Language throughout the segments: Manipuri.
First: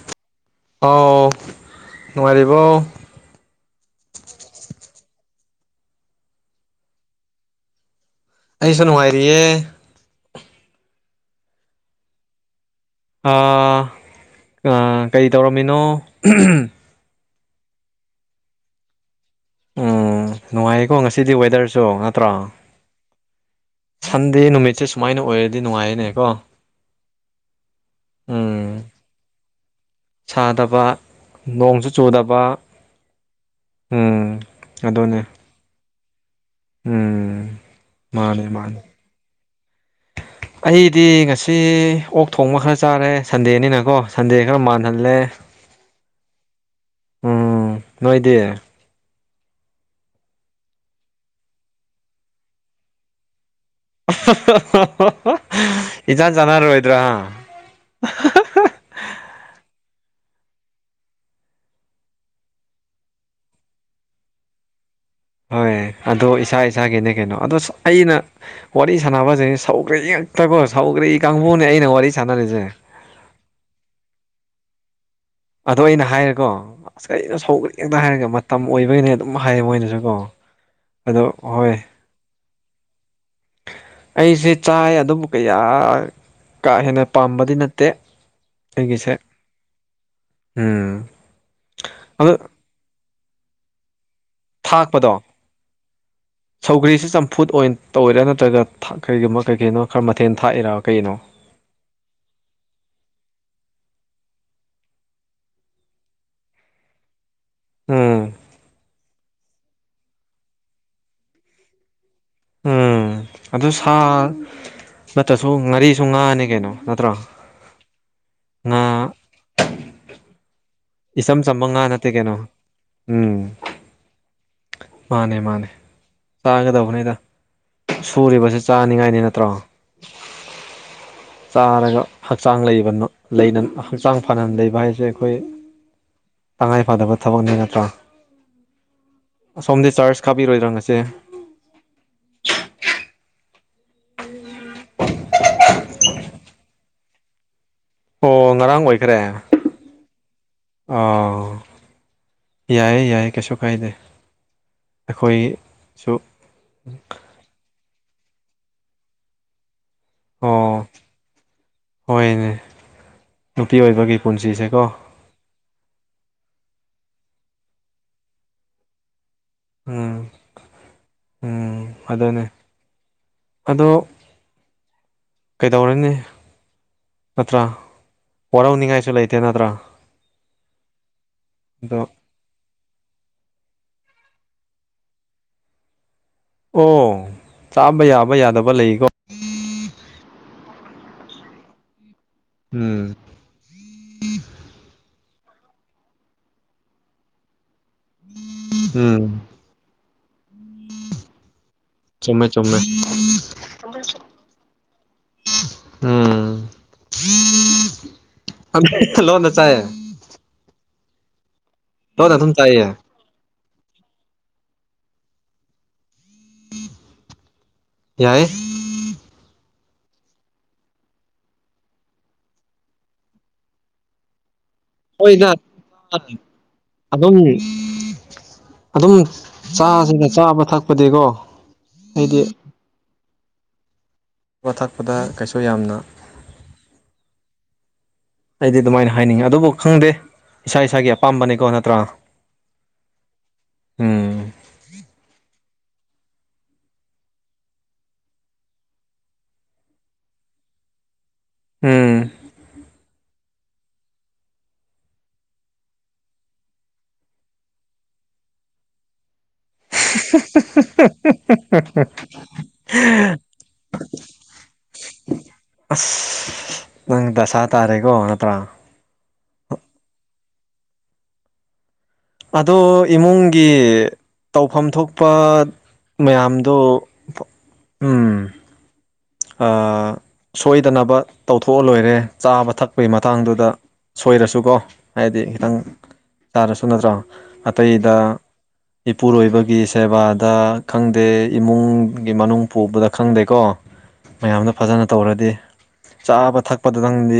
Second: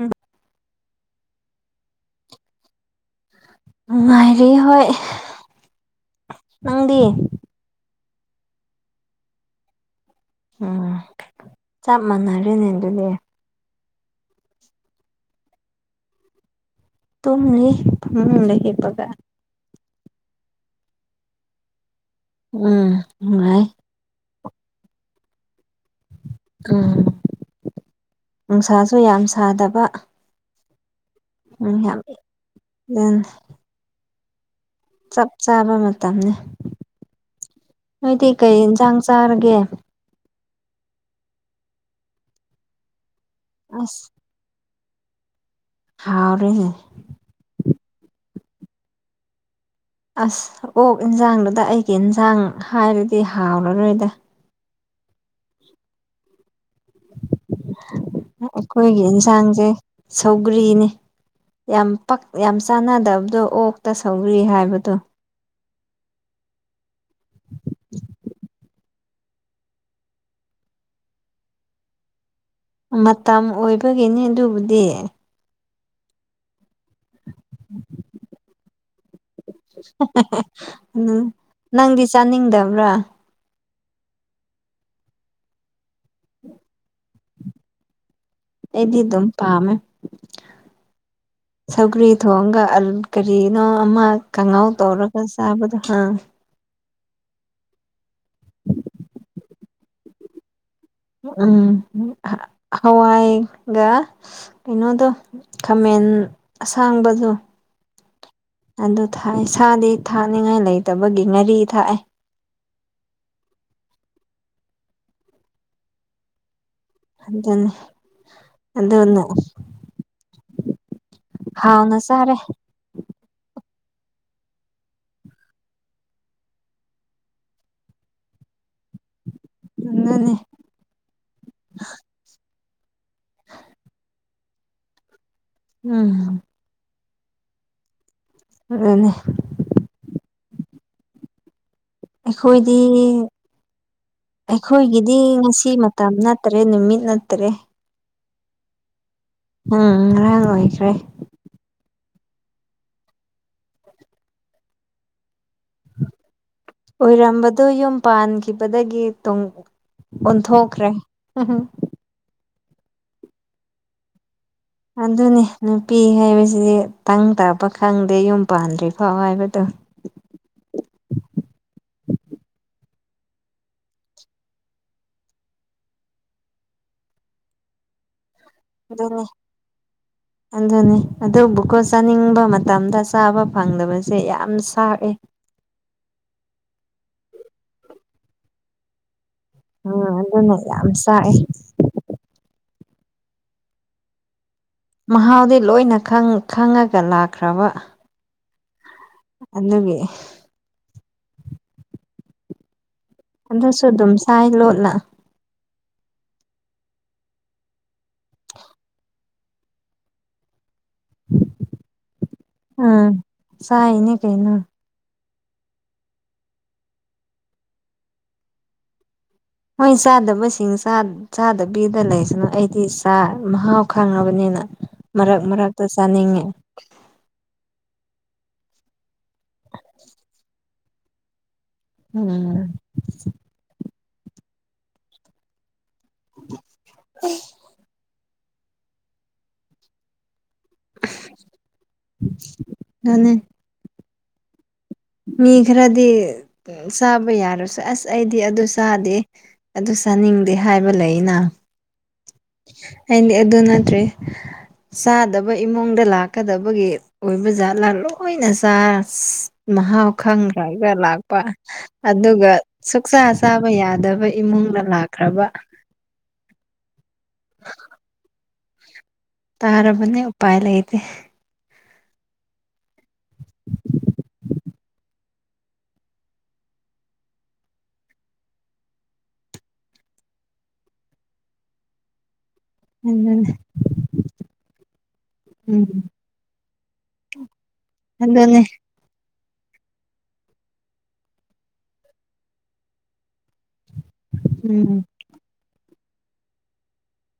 ꯎꯝ ꯑꯥꯎ ꯉꯥꯏꯔꯤꯕꯣ ꯅꯨꯡꯉꯥꯏꯔꯤ ꯍꯣꯏ ꯅꯪꯗꯤ ꯑꯩꯁꯨ ꯅꯨꯡꯉꯥꯏꯔꯤꯌꯦ ꯎꯝ ꯆꯞ ꯃꯅꯔ ꯅ ꯀꯩ ꯇꯧꯔꯝꯃꯤꯅꯣ ꯇꯨꯡꯅꯤ ꯎ ꯂꯩꯦꯄꯒ ꯎꯝ ꯅꯨꯡꯉꯥꯏꯌꯦꯀꯣ ꯉꯁꯤꯗꯤ ꯋꯦꯗꯔꯁꯨ ꯉꯥꯛ ꯎꯝ ꯅꯨꯡꯥꯏ ꯑꯗ ꯅꯨꯃꯤꯠꯁꯦ ꯁꯨꯃꯥꯏꯅ ꯑꯣꯏꯔꯗꯤ ꯅꯨꯡꯉꯥꯏꯔꯅꯦ ꯎꯝ ꯅꯨꯡꯁꯥꯁꯨ ꯌꯥꯝ ꯁꯥꯗꯕ ꯊꯥꯗꯕ ꯎꯝ ꯅꯣꯡꯁꯨ ꯆꯨꯗꯕ ꯌꯥꯝ ꯎꯝ ꯑꯗꯨꯅꯦ ꯆꯞ ꯆꯥꯕ ꯃꯇꯝꯅꯤꯅꯦ ꯎꯝ ꯉ ꯇ ꯃꯥꯅꯦ ꯀꯩ ꯃꯥꯅꯦ ꯆꯥꯡꯁ ꯁꯥꯔꯒꯦ ꯑꯩꯗꯤ ꯉꯁꯤ ꯁꯤ ꯑꯣꯛ ꯊꯣꯡꯕ ꯈꯔ ꯆꯥꯔꯦ ꯁꯟꯗꯦꯅꯤꯅꯀꯣ ꯁꯟꯗꯦ ꯈꯔ ꯃꯥꯜꯍꯜꯂꯦ ꯊꯥꯎꯔꯦꯦ ꯅꯣꯏꯗꯤ ꯑꯁ ꯑꯣꯛ ꯌꯦꯟꯖꯥꯡꯗꯨꯗ ꯑꯩꯒꯤ ꯏꯟꯁꯥꯡ ꯍꯥꯏꯔꯗꯤ ꯍꯥꯎꯔꯔꯣꯏꯗ ꯏꯖꯥ ꯔꯣ ꯑꯩꯈꯣꯏꯒꯤ ꯑꯦꯟꯁꯥꯡꯁꯦ ꯁꯧꯒ꯭ꯔꯤꯅꯤ ꯌꯥꯝ ꯌꯥꯝ ꯆꯥꯟꯅꯗꯕꯗꯣ ꯑꯣꯛꯇ ꯁꯧꯔꯤ ꯍꯥꯏꯕꯗꯣ ꯍꯣꯏ ꯑꯗꯣ ꯏꯁꯥ ꯏꯁꯥꯒꯤꯅꯦ ꯀꯩꯅꯣ ꯑꯗꯣ ꯑꯩꯅ ꯋꯥꯔꯤ ꯁꯥꯟꯅꯕꯁꯤ ꯁꯧꯈ꯭ꯔꯦ ꯉꯛꯇꯀꯣ ꯁꯧꯈ꯭ꯔꯦ ꯀꯥꯡꯕꯨꯅꯤ ꯑꯩꯅ ꯋꯥꯔꯤ ꯁ ꯃꯇꯝ ꯑꯣꯏꯕꯒꯤꯅꯤ ꯑꯗꯨꯕꯨꯗꯤ ꯑꯗꯣ ꯑꯩꯅ ꯍꯥꯏꯔꯦꯀꯣ ꯑꯁ ꯀꯩꯅꯣ ꯁꯧꯈ꯭ꯔꯦꯦꯛꯇ ꯍꯥꯏꯔꯒꯦ ꯃꯇꯝ ꯑꯣꯏꯕꯒꯤꯅꯦ ꯑꯗꯨꯝ ꯍꯥꯏꯌꯦ ꯃꯣꯏꯅꯁꯨꯀꯣ ꯑꯗꯨ ꯑꯗꯣ ꯍꯣꯏ ꯅꯪꯗꯤ ꯆꯥꯅꯤꯡꯗꯕ꯭ꯔꯥ ꯑꯩꯁꯦ ꯆꯥꯏ ꯑꯗꯨꯕꯨ ꯀꯌꯥ ꯀꯥ ꯍꯦꯟꯅ ꯄꯥꯝꯕꯗꯤ ꯅꯠꯇꯦ ꯑꯦꯗꯤ ꯑꯩꯒꯤꯁꯦ ꯑꯗꯨꯝ ꯄꯥꯝꯃꯦ ꯎꯝ ꯁꯒꯔꯤ ꯊ ꯑꯗꯣ ꯍꯣꯡꯒ ꯑ ꯀꯔꯤꯅꯣ ꯑꯃ ꯈꯪꯉꯥꯎ ꯇꯧꯔꯒ ꯊꯥꯛꯄꯗꯣ ꯆꯥꯕꯗꯣ ꯍꯪ ꯁꯧꯒ꯭ꯔꯤꯁꯤ ꯆꯝꯐꯨꯠ ꯑꯣꯏꯅ ꯇꯧꯤꯔꯥ ꯅꯠꯇ꯭ꯔꯒ ꯀꯩꯒꯨꯝꯕ ꯀꯩ ꯀꯅꯣ ꯈꯔ ꯃꯊꯦꯜ ꯊꯥꯛꯏꯔꯥ ꯀꯩꯅꯣ ꯎꯝ ꯍꯋꯥ ꯏꯒ ꯀꯩꯅꯣꯗꯣ ꯈꯥꯃꯦꯟ ꯑꯁꯥꯡꯕꯗꯣ ꯎꯝ ꯑꯗꯨ ꯊꯥꯛꯦ ꯁꯥꯗꯤ ꯊꯥꯛꯅꯤꯡꯉꯥꯏ ꯂꯩꯇꯕꯒꯤ ꯉꯥꯔꯤ ꯊꯥꯛꯑꯦ ꯎꯝ ꯑꯗꯨ ꯁꯥ ꯅꯠꯇ꯭ꯔꯁꯨ ꯉꯥꯔꯤꯁꯨ ꯉꯥꯅꯤ ꯀꯩꯅꯣ ꯅꯠꯇ꯭ꯔꯣ ꯑꯗꯨꯅꯤ ꯉꯥ ꯑꯗꯨꯅ ꯏꯝ ꯁꯃꯉꯥ ꯍꯥꯎꯅ ꯅꯠꯇ ꯀꯩꯅꯩꯅꯣ ꯆꯥꯔꯦ ꯎꯝ ꯃꯥꯅꯦ ꯃꯥꯅꯦ ꯆꯥꯡꯒꯗꯧꯕꯅꯤꯩꯗ ꯁꯨꯔꯤꯕꯁꯤ ꯆꯥꯅꯤꯡꯉꯥꯏꯅꯤ ꯅꯠꯇ꯭ꯔꯣ ꯉꯅꯤ ꯆꯥꯔꯒ ꯍꯛꯆꯥꯡ ꯂꯩꯕ ꯍꯛꯆꯥꯡ ꯐꯅꯅ ꯂꯩꯕ ꯍꯥꯏꯁꯦ ꯑꯩ ꯑꯩꯈꯣꯏ ꯎꯝ ꯇꯉꯥꯏ ꯐꯗꯕ ꯊꯕꯛꯅꯤ ꯅꯠꯇ꯭ꯔꯥ ꯑꯗꯨꯅꯦ ꯑꯁꯣꯝꯗꯤ ꯆꯥꯔꯖ ꯀꯥꯕꯤꯔꯣꯏꯗ꯭ꯔꯥ ꯉꯁꯦ ꯑꯩꯈꯣꯏꯗꯤ ꯑꯩꯈꯣꯏꯒꯤꯗꯤ ꯉꯁꯤꯃꯛ ꯇꯝꯅꯠꯇꯔꯦ ꯅꯤꯡꯃꯤ ꯅꯠꯇꯔꯦ ꯑꯣ ꯉꯔꯥꯡ ꯑꯣꯏꯈ꯭ꯔꯦ ꯉꯔꯥꯡ ꯑꯣꯏꯈ꯭ꯔꯦ ꯑꯥ ꯌꯥꯏꯌꯦ ꯌꯥꯏ ꯀꯩꯁꯨ ꯀꯥꯏꯗꯦ ꯑꯩꯈꯣꯏ ꯑꯣꯏꯔꯝꯕꯗꯨ ꯌꯨꯝ ꯄꯥꯟꯈꯤꯕꯗꯒꯤ ꯇꯨꯡ ꯑꯣ ꯑꯣꯟꯊꯣꯛꯈ꯭ꯔꯦ ꯍꯣꯏꯅꯦ ꯅꯨꯄꯤ ꯑꯣꯏꯕꯒꯤ ꯄꯨꯟꯁꯤ ꯑꯗꯨꯅꯦ ꯅꯨꯄꯤ ꯍꯥꯏꯕꯁꯤꯗꯤ ꯇꯪ ꯇꯥꯕ ꯈꯪꯗꯦ ꯌꯨꯝ ꯄꯥꯟꯗ꯭ꯔꯤ ꯐꯥꯎ ꯍꯥꯏꯕ ꯎꯝ ꯎꯝ ꯑꯗꯨꯗꯅꯦ ꯑꯗꯣ ꯀꯩꯗꯧꯔꯅꯤ ꯅꯠꯇ꯭ꯔꯥ ꯍꯔꯥꯎꯅꯤꯡꯉꯥꯏꯁꯨ ꯑꯗꯨꯅꯤ ꯂꯩꯇꯦ ꯅꯠꯇ꯭ꯔꯥ ꯑꯗꯨꯅꯤ ꯑꯗꯨ ꯕꯨꯀꯣ ꯑꯗꯣ ꯆꯥꯅꯤꯡꯕ ꯃꯇꯝꯗ ꯆꯥꯕ ꯐꯪꯗꯕꯁ ꯁꯦ ꯌꯥꯝ ꯁꯔꯑꯦ ꯑꯣ ꯆꯥꯕ ꯌꯥꯕ ꯌꯥꯗꯕ ꯂꯩꯀꯣ ꯑꯥ ꯑꯗꯨꯅ ꯌꯥꯝ ꯁꯥꯏꯦ ꯎꯝ ꯃꯍꯥꯎꯗꯤ ꯂꯣꯏꯅ ꯈꯪꯉꯒ ꯂꯥꯛꯈ꯭ꯔꯕ ꯎꯝ ꯑ ꯅꯒꯤ ꯆꯨꯝꯃꯦ ꯆꯨꯝꯃꯦ ꯑꯗꯨꯁꯨ ꯑꯗꯨꯝ ꯁꯥꯏ ꯂꯣꯠꯂ ꯎꯝ ꯂꯣꯅ ꯆꯥꯏꯦ ꯆꯥꯏꯌꯦ ꯎꯝ ꯁꯥꯏꯅꯤ ꯀꯩꯅ ꯌꯥꯏ ꯍꯣꯏ ꯆꯥꯗꯕꯁꯤꯡ ꯆꯥꯗꯕꯤꯗ ꯂꯩꯁꯅꯨ ꯑꯩꯗꯤ ꯆ ꯃꯍꯥꯎ ꯈꯪꯉꯕꯅꯤꯅ ꯃꯔꯛ ꯍꯣꯏꯗ ꯃꯔꯛꯇ ꯆꯥꯅꯤꯡꯉꯦ ꯑꯗꯨꯝ ꯑꯗꯨꯝ ꯆꯥꯁꯤꯅ ꯆꯥꯕ ꯊꯛꯄꯗꯤꯀꯣ ꯑꯩꯗꯤ ꯎꯝ ꯑꯕ ꯊꯛꯄꯗ ꯀꯩꯁꯨ ꯌꯥꯝꯅ ꯎ ꯑꯩꯗꯤ ꯑꯗꯨꯃꯥꯏꯅ ꯍꯥꯏꯅꯤꯡꯉꯤ ꯑꯗꯨꯕꯨ ꯈꯪꯗꯦ ꯏꯁꯥ ꯏꯁꯥꯒꯤ ꯑꯄꯥꯝꯕꯅꯤꯀꯣ ꯅꯠꯇ꯭ꯔꯥ ꯎꯝ ꯎꯝ ꯈꯔꯗꯤ ꯆꯥꯕ ꯌꯥꯔꯁꯨ ꯑꯁ ꯑꯩꯗꯤ ꯑꯗꯨ ꯆꯥꯗꯦ ꯑꯗꯨ ꯆꯥꯅꯤꯡꯗꯦ ꯍꯥꯏ ꯈꯥꯏꯕ ꯂꯩꯅ ꯎꯝ ꯑꯩꯗꯤ ꯑꯗꯨ ꯅꯠꯇ꯭ꯔꯦ ꯆꯥꯗꯕ ꯏꯃꯨꯡꯗ ꯂꯥꯛꯀꯗꯕꯒꯤ ꯑꯣꯏꯕ ꯖꯥꯠꯂꯥ ꯂꯣꯏꯅ ꯆ ꯃꯍꯥꯎ ꯈꯪꯈ꯭ꯔꯒ ꯂꯥꯛꯄ ꯑꯗꯨꯒ ꯁꯨꯛꯆꯥ ꯆꯥꯕ ꯌꯥꯗꯕ ꯑꯩꯈꯣꯏ ꯏꯃꯨꯡꯗ ꯂꯥꯛꯈ꯭ꯔꯕ ꯑꯁ ꯅꯪ ꯗꯁꯥ ꯇꯥꯔꯦꯀꯣ ꯅꯠꯇ꯭ꯔꯥ ꯇꯥꯔꯕꯔꯕꯅꯦ ꯎꯄꯥꯏ ꯂꯩꯇꯦ ꯑꯗꯣ ꯏꯃꯨꯡꯒꯤ ꯇꯧꯐꯝ ꯊꯣꯛꯄ ꯃꯌꯥꯝꯗꯣ ꯎꯝ ꯁꯣꯏꯗꯅꯕ ꯇꯧꯊꯣꯛꯑ ꯂꯣꯏꯔꯦ ꯆꯥꯕ ꯊꯛꯄꯒꯤ ꯑꯗꯨꯅꯦ ꯃꯇꯥꯡꯗꯨꯗ ꯁꯣꯏꯔꯁꯨꯀꯣ ꯍꯥꯏꯗꯤ ꯈꯤꯇꯪ ꯎꯝ ꯆꯥꯔꯁꯨ ꯅꯠꯇ꯭ꯔꯣ ꯑꯇꯩꯗ ꯑꯗꯨꯅꯦ ꯏꯄꯨꯔꯣꯏꯕꯒꯤ ꯁꯦꯕꯥꯗ ꯈꯪꯗꯦ ꯏꯃꯨꯡꯒꯤ ꯃꯅꯨꯡ ꯄꯨꯕꯗ ꯈꯪꯗꯦꯀꯣ ꯃꯌꯥꯝꯗꯣ ꯎꯝ ꯐꯖꯅ ꯇꯧꯔꯗꯤ ꯆꯥꯕ ꯊꯛꯄꯗꯗꯪꯗꯤ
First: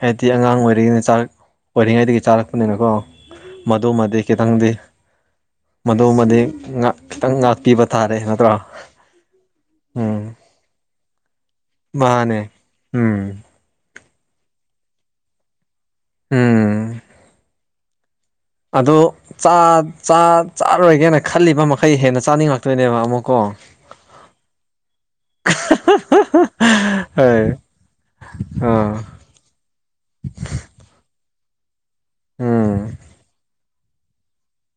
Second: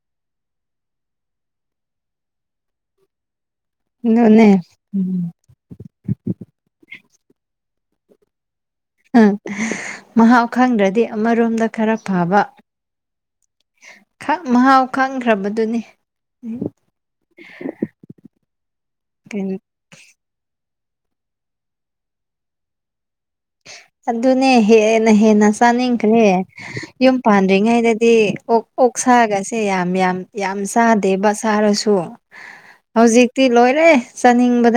ꯍꯥꯏꯗꯤ ꯑꯉꯥꯡ ꯑꯣꯏꯔꯤꯉꯩꯅ ꯆꯥꯛ ꯑꯣꯏꯔꯤꯉꯩꯗꯒꯤ ꯆꯥꯔꯛꯄꯅꯤꯅꯀꯣ ꯃꯗꯨꯃꯗꯤ ꯑꯗꯨꯅꯦ ꯈꯤꯇꯪꯗꯤ ꯎꯝ ꯃꯗꯨꯃꯗꯤ ꯈꯤꯇꯪ ꯉꯥꯛꯄꯤꯕ ꯊꯥꯔꯦ ꯅꯠꯇ꯭ꯔꯥ ꯎ ꯃꯍꯥꯎ ꯈꯪꯗ꯭ꯔꯗꯤ ꯑꯃꯔꯣꯝꯗ ꯗ ꯈꯔ ꯐꯕ ꯃꯥꯅꯦ ꯎꯝ ꯃꯍꯥꯎ ꯈꯪꯈ꯭ꯔꯕꯗꯨꯅꯤ ꯎꯝ ꯑꯗꯨ ꯀꯩꯅꯣ ꯆꯥꯔꯣꯏꯒꯦꯅ ꯈꯜꯂꯤꯕ ꯃꯈꯩ ꯍꯦꯟꯅ ꯆꯥꯅꯤꯡꯉꯛꯇꯣꯏꯅꯦꯕ ꯑꯃꯨꯛ ꯑꯣ ꯑꯗꯨꯅꯦ ꯍꯦꯟꯅ ꯍꯦꯟꯅ ꯆꯥꯅꯤꯡꯈ꯭ꯔꯦ ꯌꯨꯝ ꯍꯣꯏ ꯄꯥꯟꯗ꯭ꯔꯤꯉꯩꯗꯗꯤ ꯑꯣ ꯛ ꯑꯥ ꯁꯥꯒꯁꯦ ꯌꯥꯝ ꯌꯥꯝ ꯌꯥꯝ ꯆꯥꯗꯦ ꯕꯁ ꯁꯥꯔꯁꯨ ꯎꯝ ꯍꯧꯖꯤꯛꯇꯤ ꯂꯣꯏꯔꯦ ꯆꯥꯅꯤꯡꯕ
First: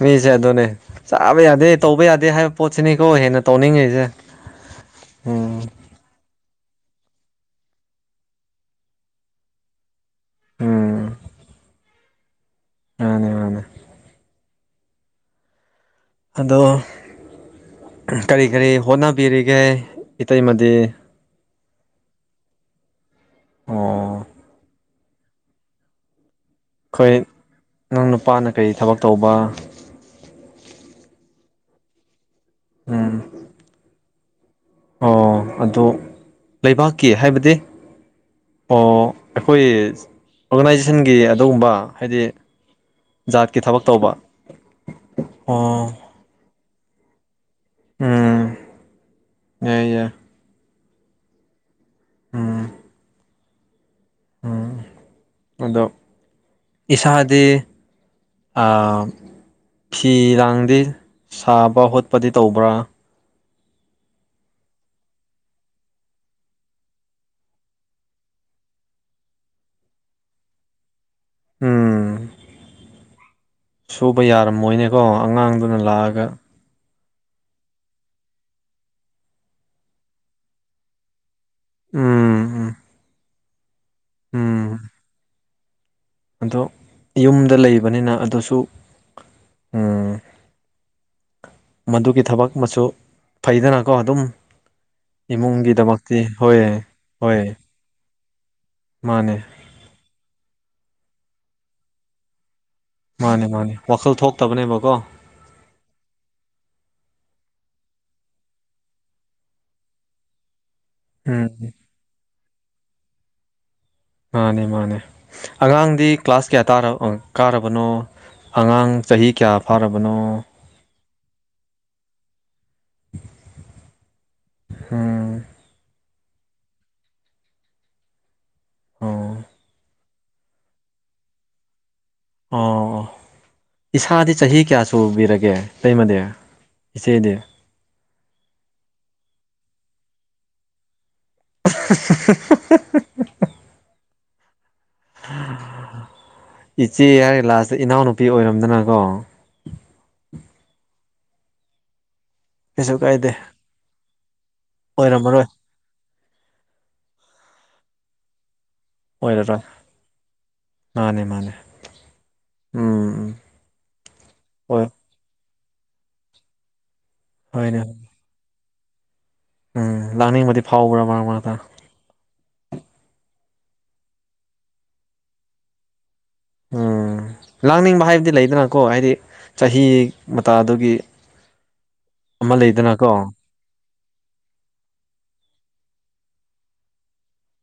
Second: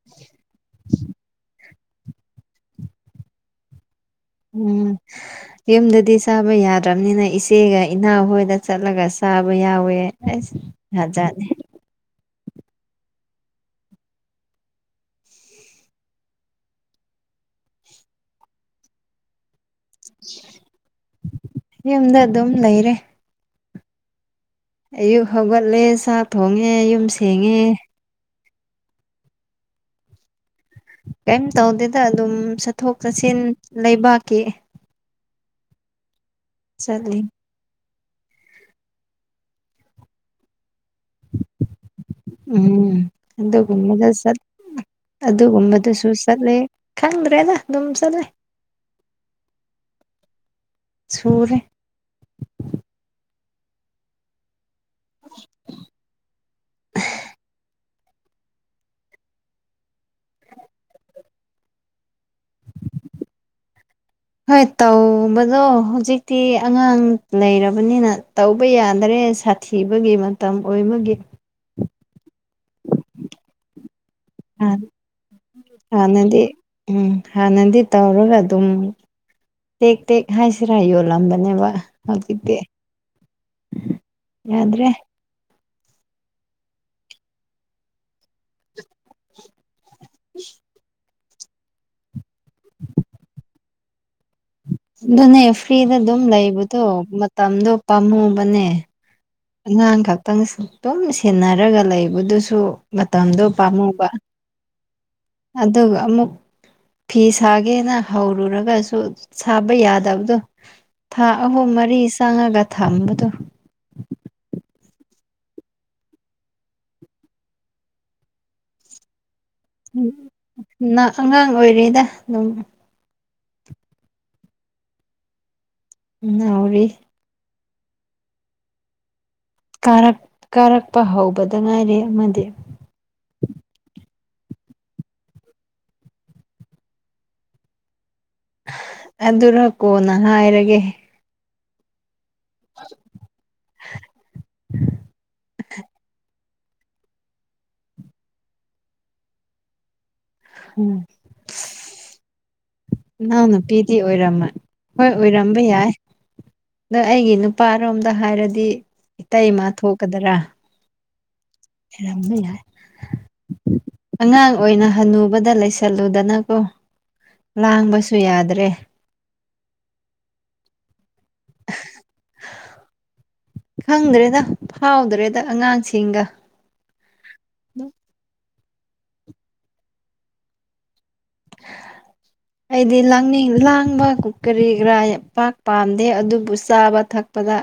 ꯃꯤꯁꯦ ꯑꯗꯨꯅꯦ ꯆꯥꯕ ꯌꯥꯗꯦ ꯇꯧꯕ ꯌꯥꯗꯦ ꯍꯥꯏꯕ ꯄꯣꯠꯁꯤꯅꯤꯀꯣ ꯍꯦꯟꯅ ꯇꯧꯅꯤꯡꯉꯤꯁꯦ ꯎꯝ ꯎꯝ ꯌꯨꯝꯗꯗꯤ ꯁꯥꯕ ꯌꯥꯗ ꯌꯥꯠꯇ꯭ꯔꯕꯅꯤꯅ ꯏꯆꯦꯒ ꯏꯅꯥ ꯍꯣꯏꯗ ꯆꯠꯂꯒ ꯆꯥꯕ ꯌꯥꯎꯋꯦ ꯁ ꯍꯖꯦ ꯑꯅꯦ ꯃꯥꯅꯦ ꯑꯗꯣ ꯀꯔꯤ ꯀꯔꯤ ꯍꯣꯠꯅꯕꯤꯔꯤꯒꯦ ꯏꯇꯩꯃꯗꯤ ꯌꯨꯝꯗ ꯑꯗꯨꯝ ꯂꯩꯔꯦ ꯑ ꯑꯌꯨꯛ ꯍꯧꯒꯠꯂꯦ ꯆꯥꯛ ꯊꯣꯡꯉꯦ ꯌꯨꯝ ꯁꯦꯡꯉꯦ ꯀꯩ ꯊꯕꯛ ꯇꯧꯕ ꯀꯩꯝ ꯇꯧꯗꯦꯗ ꯑꯗꯨꯝ ꯆꯠꯊꯣꯛ ꯎꯝ ꯆꯠꯁꯤꯟ ꯂꯩꯕꯥꯛꯀꯤ ꯑꯣ ꯑꯗꯣ ꯂꯩꯕꯥꯛꯀꯤ ꯆꯠꯂꯤ ꯍꯥꯏꯕꯗꯤ ꯑꯣ ꯑꯩꯈꯣꯏ ꯑꯣꯒꯅꯥꯏꯖ ꯄꯁꯤꯟꯒꯤ ꯑꯗꯨꯒꯨꯝꯕ ꯍꯥꯏꯗꯤ ꯎꯝ ꯖꯥꯠꯀꯤ ꯊꯕꯛ ꯇꯧꯕ ꯑꯗꯨꯗ ꯑꯣ ꯑꯣꯝꯕꯗꯨ ꯁꯨꯁꯂꯦ ꯈꯪꯗ꯭ꯔꯦꯗ ꯑꯗꯨꯝ ꯆꯂ ꯎꯝ ꯌꯥꯏ ꯌꯥꯏ ꯁꯨꯔꯣꯔ ꯎꯝ ꯑꯗ ꯏꯁꯥꯗꯤ ꯑ ꯐꯤ ꯂꯥꯡꯗꯤ ꯁꯥꯕ ꯈꯣꯠꯄꯗꯤ ꯇꯧꯕ꯭ꯔꯥ [inaudible] ꯍꯣꯏ ꯇꯧꯕꯗꯣ ꯍꯧꯖꯤꯛꯇꯤ ꯑꯉꯥꯡ ꯂꯩꯔꯕꯅꯤꯅ ꯇꯧꯕ ꯌꯥꯗ꯭ꯔꯦ ꯦ ꯁꯥꯊꯤꯕꯒꯤ ꯃꯇꯝ ꯑꯣꯏꯕꯒꯤ ꯎꯝ ꯁꯨꯕ ꯌꯥꯔꯝꯃꯣꯏꯅꯦꯀꯣ ꯑꯉꯥꯡꯗꯨꯅ ꯂꯥꯛꯑꯒ ꯍꯥꯟꯅꯗꯤ ꯎꯝ ꯍꯥꯟꯅꯗꯤ ꯇꯧꯔꯒ ꯑꯗꯨꯝ ꯇꯦꯛ ꯇꯦꯛ ꯍꯥꯏꯁꯤꯔꯥ ꯌꯣꯜꯂꯝꯕꯅꯤ ꯕ ꯎꯝ ꯍꯀꯗꯦ ꯎꯝ ꯎꯝ ꯌꯥꯗ꯭ꯔꯦ ꯑꯗꯣ ꯌꯨꯝꯗ ꯂꯩꯕꯅꯤꯅ ꯑꯗꯨꯁꯨ ꯃꯗꯨꯒꯤ ꯊꯕꯛ ꯃꯆꯨ ꯐꯩꯗꯅꯀꯣ ꯑꯗꯨꯝ ꯑꯗꯨꯅꯦ ꯐ꯭ꯔꯤꯗ ꯑꯗꯨꯝ ꯏꯃꯨꯡꯒꯤꯗꯃꯛꯇꯤ ꯂꯩꯕꯗꯣ ꯍꯣꯏ ꯍꯣꯏ ꯃꯇꯝꯗꯣ ꯄꯥꯝꯃꯨꯕꯅꯦ ꯃꯥꯅꯦ ꯑꯉꯥꯡ ꯈꯛꯇꯪ ꯑꯗꯨꯝ ꯁꯦꯟꯅꯔꯒ ꯂꯩꯕꯗꯨꯁꯨ ꯃꯇꯝꯗꯣ ꯃꯥꯅꯦ ꯃꯥꯅꯦ ꯄꯥꯝꯃꯨꯕ ꯋꯥꯈꯜ ꯊꯣꯛꯇꯕꯅꯦꯕꯀꯣ ꯑꯗꯨꯒ ꯑꯃꯨꯛ ꯐꯤ ꯁꯥꯒ ꯒꯦꯅ ꯍꯧꯔꯨꯔꯒꯁꯨ ꯁꯥꯕ ꯌꯥꯗꯕꯗꯣ ꯊꯥ ꯎꯝ ꯑꯍꯨꯝ ꯃꯔꯤ ꯆꯪꯉꯒ ꯊꯝꯕꯗꯣ ꯃꯥꯅꯦ ꯃꯥꯅꯦ ꯑꯉꯥꯡꯗꯤ ꯀ꯭ꯂꯥꯁ ꯀꯌꯥꯥ ꯀꯥꯔꯕꯅꯣ ꯑꯉꯥꯡ ꯆꯍꯤ ꯀꯌꯥ ꯐꯥꯔꯕꯅꯣ ꯑꯉꯥꯡ ꯑꯣꯏꯔꯤꯔꯤꯗ ꯑꯗꯨꯝ ꯍꯥꯝ ꯎꯝ ꯍꯧꯔꯤ ꯑꯣ ꯀꯥꯔꯛ ꯀꯥꯔꯛꯄ ꯍꯧꯕꯗ ꯉꯥꯏꯔꯦ ꯑ ꯏꯁꯥꯗꯤ ꯆꯍꯤ ꯀꯌꯥ ꯁꯨꯕꯤꯔꯒꯦ ꯂꯩꯃꯗꯤ ꯏꯆꯦꯗꯤ ꯑꯗꯨꯔ ꯀꯣꯅ ꯍꯥꯏꯔꯒꯦ [unintelligible] [unintelligible] ꯏꯆꯦ ꯍꯥꯏꯔꯦ ꯂꯥꯁꯇ ꯏꯅꯥꯎꯅꯨꯄꯤ ꯑꯣꯏꯔꯝꯗꯅꯀꯣ ꯎꯝ ꯀꯩꯁꯨ ꯀꯥꯏꯗꯦ ꯏꯅꯥꯎ ꯅꯨꯨꯄꯤꯗꯤ ꯑꯣꯏꯔꯝꯃ ꯍꯣꯏ ꯑꯣꯏꯔꯝꯃꯔꯣꯏ ꯑꯣꯏꯔꯝꯕ ꯌꯥꯏ ꯑꯗꯣ ꯑꯩꯒꯤ ꯅꯨꯄꯥꯔꯣꯝꯗ ꯍꯥꯏꯔꯗꯤ ꯑꯣꯏꯔꯔꯣꯏ ꯏꯇꯩꯃ ꯊꯣꯛꯀꯗꯔꯥ ꯃꯥꯅꯦ ꯃꯥꯅꯦ ꯔ ꯌꯥꯏ ꯎꯝ ꯎꯝ ꯑꯉꯥꯡ ꯑꯣꯏꯅ ꯍꯣꯏ ꯍꯟꯅꯨꯕꯗ ꯂꯩ ꯆꯠꯂꯨꯗꯅꯀꯣ ꯍꯣꯏꯅꯦ ꯂꯥꯡꯕꯁꯨ ꯌꯥꯗ꯭ꯔꯦ ꯎꯝ ꯂꯥꯛꯅꯤꯡꯕꯗꯤ ꯐꯥꯎꯕ꯭ꯔꯥ ꯃꯔꯥꯡ ꯃꯔꯥꯡ ꯇꯥꯅ ꯈꯪꯗ꯭ꯔꯦꯗ ꯐꯥꯎꯗ꯭ꯔꯦꯗ ꯑꯉꯥꯡꯁꯤꯡꯒ ꯎꯝ ꯂꯥꯡꯅꯤꯡꯕ ꯍꯥꯏꯕꯗꯤ ꯂꯩꯗꯅꯀꯣ ꯍꯥꯏꯗꯤ ꯆꯍꯤ ꯃꯇꯥꯗꯨꯒꯤ ꯑꯃ ꯑꯩꯗꯤ ꯂꯩꯗꯅꯀꯣ ꯂꯥꯡꯅꯤꯡ ꯂꯥꯡ ꯑꯪꯕ ꯀꯨꯀꯔꯤꯒꯔꯥꯄꯥꯛ ꯄꯥꯝꯗꯦ ꯑꯗꯨꯕꯨ ꯆꯥꯕ ꯊꯛꯄꯗ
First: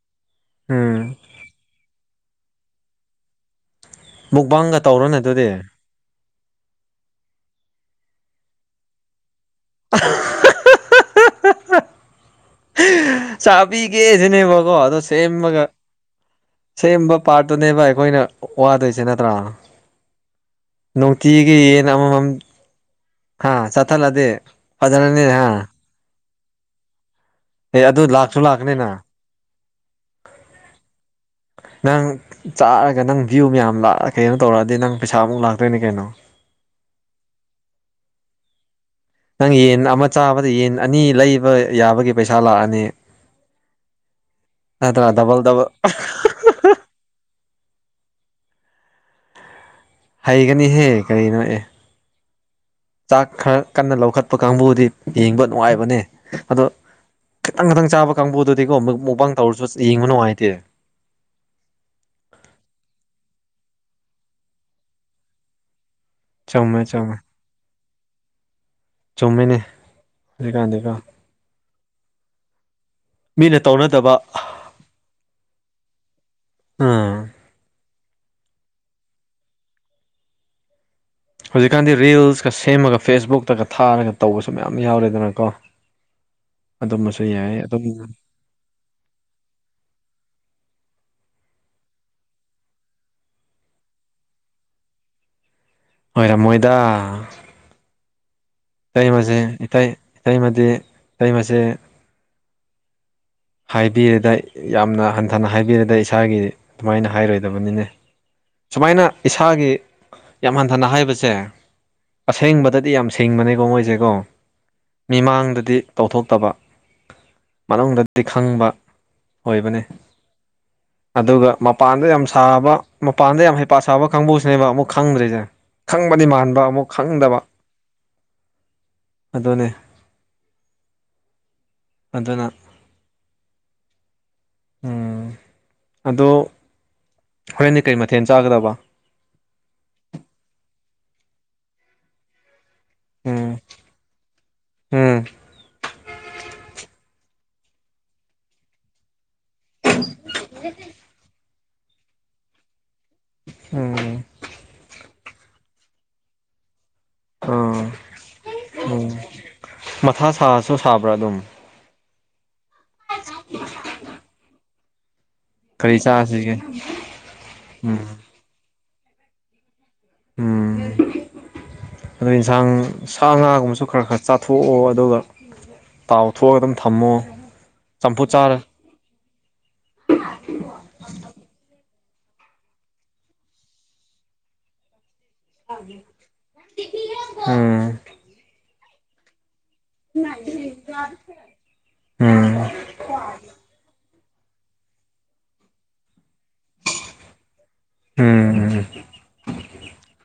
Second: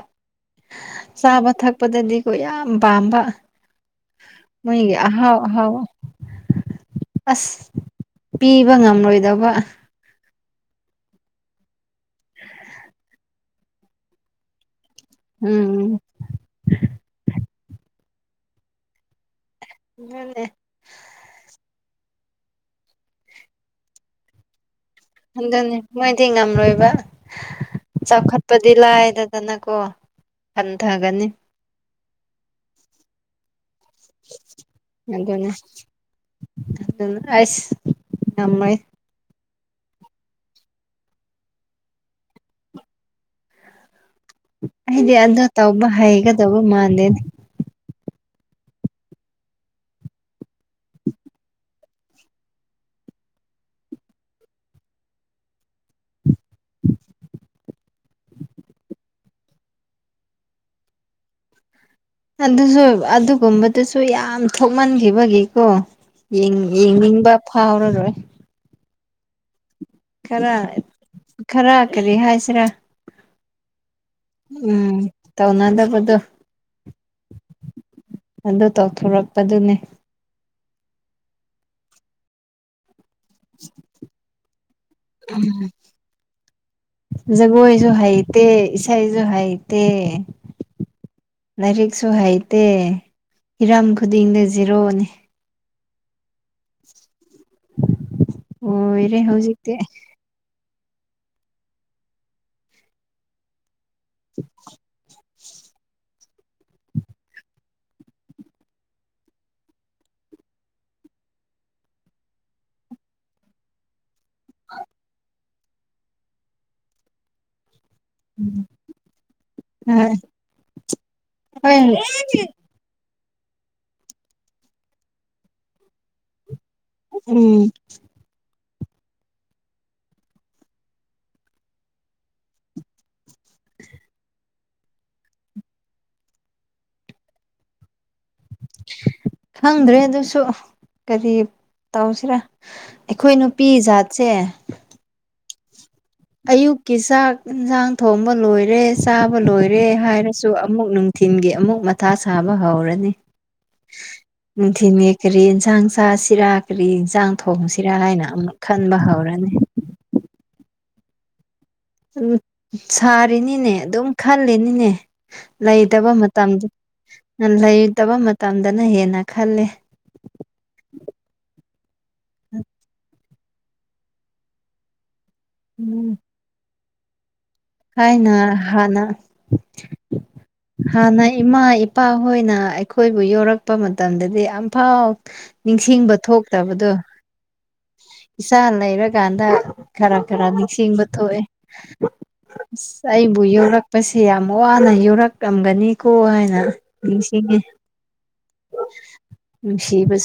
ꯎꯝ ꯆꯥꯕ ꯊꯛꯄꯗꯗꯤꯀꯣ ꯌꯥꯝ ꯄꯥꯝꯕ ꯃꯨꯛꯕꯥꯡꯒ ꯃꯣꯏ ꯇꯧꯔꯣꯅꯦ ꯍꯥꯎ ꯑꯗꯨꯗꯤ ꯍꯥꯎ ꯑꯁ ꯄꯤꯕ ꯉꯝꯂꯣꯏꯗꯕ ꯑ ꯆꯕꯤꯤꯒꯦꯁꯤꯅꯦꯕꯣ ꯑꯗꯨꯗꯣ ꯁꯦꯝꯃꯒ ꯎꯝ ꯁꯦꯝꯕ ꯄꯥꯔꯠꯇꯨꯅꯦꯕ ꯑꯩꯈꯣꯏꯅ ꯋꯥꯗꯣꯏꯁꯦ ꯅꯠꯇ꯭ꯔꯥ ꯑꯗꯨꯅꯦ ꯅꯅꯨꯡꯇꯒ ꯑꯃ ꯆꯠꯊꯠꯂꯗꯤ ꯐꯖꯅꯅꯤ ꯗꯤ ꯉꯝꯂꯣꯏꯕ ꯂꯥꯛꯁꯨ ꯆꯥꯎꯈꯠꯄꯗꯤ ꯂꯥꯛꯀꯅꯤꯅ ꯂꯥꯏꯗꯗꯅꯀꯣ ꯍꯊꯒꯅꯤ ꯅꯪ ꯆꯥꯔꯒ ꯅꯪ ꯚ꯭ꯌꯨ ꯌꯥꯝꯌꯥꯝ ꯂꯥꯛꯑ ꯀꯩꯅꯣ ꯇꯧꯔꯛꯑꯗꯤ ꯅꯪ ꯄꯩꯁꯥꯃꯨꯛ ꯑꯗꯨꯅꯦ ꯂꯥꯛꯇꯣꯏꯅꯦ ꯀꯩꯅꯣ ꯑꯁ ꯉꯥꯏ ꯅꯪ ꯌꯦꯟ ꯑꯃ ꯆꯥꯕꯗ ꯌꯦꯟ ꯑꯅꯤ ꯂꯩꯕ ꯌꯥꯕꯒꯤ ꯄꯩꯁꯥ ꯂꯥꯛꯑꯅꯤ ꯅꯠꯇ꯭ꯔꯥ ꯍꯥꯏꯗꯤ ꯑ ꯗꯕꯜ ꯗꯕꯜ ꯇꯧꯕ ꯍꯩꯒꯗꯕ ꯃꯥꯟꯗꯦꯅꯦ ꯍꯩꯒꯅꯤꯍꯦ ꯀꯔꯤꯅꯣꯑꯦ ꯆꯥꯛ ꯈꯔ ꯀꯟꯅ ꯂꯧꯈꯠꯄ ꯀꯥꯡꯕꯨꯗꯤ ꯌꯦꯡꯕ ꯅꯨꯡꯉꯥꯏꯕꯅꯦ ꯑꯗꯣ ꯈꯤꯇꯪ ꯈꯤꯇꯪ ꯆꯥꯕ ꯀꯥꯡꯕꯨꯗꯨꯗꯤꯀꯣ ꯑꯃꯨꯛ ꯃꯨꯛꯕꯥꯥꯡ ꯇꯧꯔꯁꯨ ꯌꯦꯡꯕ ꯅꯨꯡꯉꯥꯏꯇꯦ ꯑꯗꯨꯁꯨ ꯑꯗꯨꯒꯨꯝꯕꯗꯨꯁꯨ ꯌꯥꯝ ꯊꯣꯛꯃꯟꯈꯤꯕꯒꯤꯀꯣ ꯌꯦ ꯆꯨꯝꯃꯦ ꯆꯨꯝꯃꯦ ꯌꯦꯡꯅꯤꯡꯕ ꯐꯥꯎꯔꯔꯣꯏ ꯆꯨꯝꯃꯤꯅꯦ ꯈꯔ ꯍꯧꯖꯤꯛꯀꯥꯟꯗꯤꯀꯣ ꯈꯔ ꯀꯔꯤ ꯍꯥꯏꯁꯤꯔꯥ ꯃꯤꯅ ꯇꯧꯅꯗꯕ ꯎꯝ ꯇꯧꯅꯗꯕꯗꯨ ꯑꯥ ꯑꯗꯨ ꯇꯧꯊꯣꯔꯛꯄꯗꯨꯅꯦ ꯍꯧꯖꯤꯛꯀꯥꯟꯗꯤ ꯔꯤꯜꯁꯀ ꯁꯦꯝꯃꯒ ꯐꯦꯁꯕꯨꯛꯇꯒ ꯊꯥꯔꯒ ꯇꯧꯕꯁꯨ ꯃꯌꯥꯝ ꯌꯥꯎꯔꯦꯗꯅꯀꯣ ꯑꯗꯨꯝꯕꯁꯨ ꯌꯥꯏ ꯑꯗꯨꯝ ꯖꯒꯣꯏꯁꯨ ꯍꯩꯇꯦ ꯏꯁꯩꯁꯨ ꯍꯩꯇꯦ ꯂꯥꯏꯔꯤꯛꯁꯨ ꯍꯩꯇꯦ ꯍꯤꯔꯝ ꯈꯨꯗꯤꯡꯗ ꯖꯤꯔꯛꯑꯣꯅꯦ ꯍꯣꯏ ꯔꯃꯣꯏꯗ ꯑꯣꯏꯔꯦ ꯏꯇꯩꯃꯁꯦ ꯍꯧꯖꯤꯛꯇꯤ ꯏꯇꯩ ꯏꯇꯩꯃꯗꯤ ꯏꯇꯩꯃꯁꯦ ꯍꯥꯏꯕꯤꯔꯦꯗ ꯌꯥꯝꯅ ꯍꯟꯊꯅ ꯍꯥꯏꯕꯤꯔꯦꯗ ꯏꯁꯥꯒꯤ ꯑꯗꯨꯃꯥꯏꯅ ꯍꯥꯏꯔꯣꯏꯗꯕꯅꯤꯅꯦ ꯁꯨꯃꯥꯏꯅ ꯏꯁꯥꯒꯤ ꯌꯥꯝ ꯍꯟꯊꯅ ꯍꯥꯏꯕꯁꯦ ꯑꯁꯦꯡꯕꯗꯗꯤ ꯌꯥꯝ ꯁꯦꯡꯕꯅꯦꯀꯣ ꯃꯣꯏꯁꯦꯀꯣ ꯃꯤꯃꯥꯡꯗꯗꯤ ꯇꯧꯊꯣꯛꯇꯕ ꯃꯅꯨꯡꯗ ꯤ ꯈꯪꯕ ꯑꯣꯏꯕꯅꯤ ꯑꯗꯨꯒ ꯍꯣꯏ ꯃꯄꯥꯟꯗ ꯌꯥꯝ ꯁꯥꯕ ꯃꯄꯥꯟꯗ ꯌꯥꯝ ꯍꯩꯄꯥ ꯁꯥꯕ ꯀꯥꯡꯕꯨꯧꯁꯤꯅꯦꯕ ꯑꯃꯨꯛ ꯈꯪꯗ꯭ꯔꯤꯁꯦ ꯈꯪꯕꯗꯤ ꯃꯥꯟꯕ ꯑꯃꯨꯛ ꯈꯪꯗꯕ ꯎꯝ ꯑꯗꯨꯅꯦ ꯑꯗꯨꯅ ꯎꯝ ꯑꯗꯣ ꯍꯣꯔꯦꯟꯅꯤ ꯀꯩꯃ ꯈꯪꯗ꯭ꯔꯦ ꯑꯗꯨꯁꯨ ꯀꯔꯤ ꯇꯧꯁꯤꯔꯥ ꯑꯩꯈꯣꯏ ꯎꯝ ꯅꯨꯄꯤ ꯖꯥꯠꯁꯦ ꯎꯝ ꯑꯌꯨꯛꯀꯤ ꯆꯥꯛ ꯌꯦꯟꯁꯥꯡ ꯊꯣꯡꯕ ꯂꯣꯏꯔꯦ ꯆꯥꯕ ꯂꯣꯏꯔꯦ ꯍꯥꯏꯔ ꯁꯨ ꯑꯃꯨꯛ ꯅꯨꯡꯊꯤꯜꯒꯤ ꯑꯃꯨꯛ ꯃꯊꯥ ꯁꯥꯕ ꯍꯧꯔꯅꯤ ꯎꯝ ꯅꯨꯡꯊꯤꯜꯒꯤ ꯀꯔꯤ ꯌꯦꯟꯁꯥꯡ ꯁꯥ ꯆꯔꯥꯛ ꯀꯔꯤ ꯌꯦꯟꯁꯥꯡ ꯑꯥ ꯊꯣꯡꯁꯤꯔꯥ ꯍꯥꯏꯅ ꯑꯃꯨꯛ ꯈꯟꯕ ꯍꯧꯔꯅꯤ ꯁꯨ ꯁꯥꯕ꯭ꯔꯥ ꯑꯗꯨꯝ ꯎꯝ ꯁꯥꯔꯤꯅꯤꯅꯦ ꯑꯗꯨꯝ ꯈꯜꯂꯤꯦꯅꯤꯅꯦ ꯀꯔꯤ ꯂꯩꯇꯕ ꯃꯇꯝ ꯆꯥꯁꯤꯒꯦ ꯎꯝ ꯂꯩꯇꯕ ꯃꯇꯝꯗꯅ ꯍꯦꯟꯅ ꯈꯜꯂꯦ ꯎꯝ ꯑꯗꯨꯗ ꯏꯁ ꯁꯥ ꯉꯥꯒꯨꯝꯕꯁꯨ ꯈꯔ ꯈꯔ ꯆꯥꯊꯣꯛꯑꯣ ꯑꯗꯨꯒ ꯇꯥꯎ ꯊꯣꯛꯑꯒ ꯑꯗꯨꯝ ꯊꯝꯃꯣ ꯆꯝꯐꯨꯠ ꯀꯥꯏꯅ ꯆꯥꯔ ꯍꯥꯟꯅ ꯍꯥꯟꯅ ꯏꯃꯥ ꯏꯄꯥ ꯍꯣꯏꯅ ꯑꯩꯈꯣꯏꯕꯨ ꯌꯧꯔꯛꯄ ꯃꯇꯝꯗꯗꯤ ꯌꯥꯝꯝꯐꯥꯎ ꯅꯤꯡꯁꯤꯡꯕ ꯊꯣꯛꯇꯕꯗꯣ ꯎꯝ ꯏꯆꯥ ꯂꯩꯔꯀꯥꯟꯗ ꯈꯔ ꯈꯔ ꯅꯤꯡꯁꯤꯡꯕ ꯊꯣꯛꯑꯦ ꯎꯝ ꯑꯁ ꯑꯩꯕꯨ ꯌꯧꯔꯛꯄꯁꯦ ꯌꯥꯝ ꯋꯥꯅ ꯌꯧꯔꯛꯂꯝꯒꯅꯤꯀꯣ ꯍꯥꯏ ꯅꯨꯡꯁꯤꯉ ꯎꯝ ꯅꯨꯡꯁꯤꯕꯁꯨ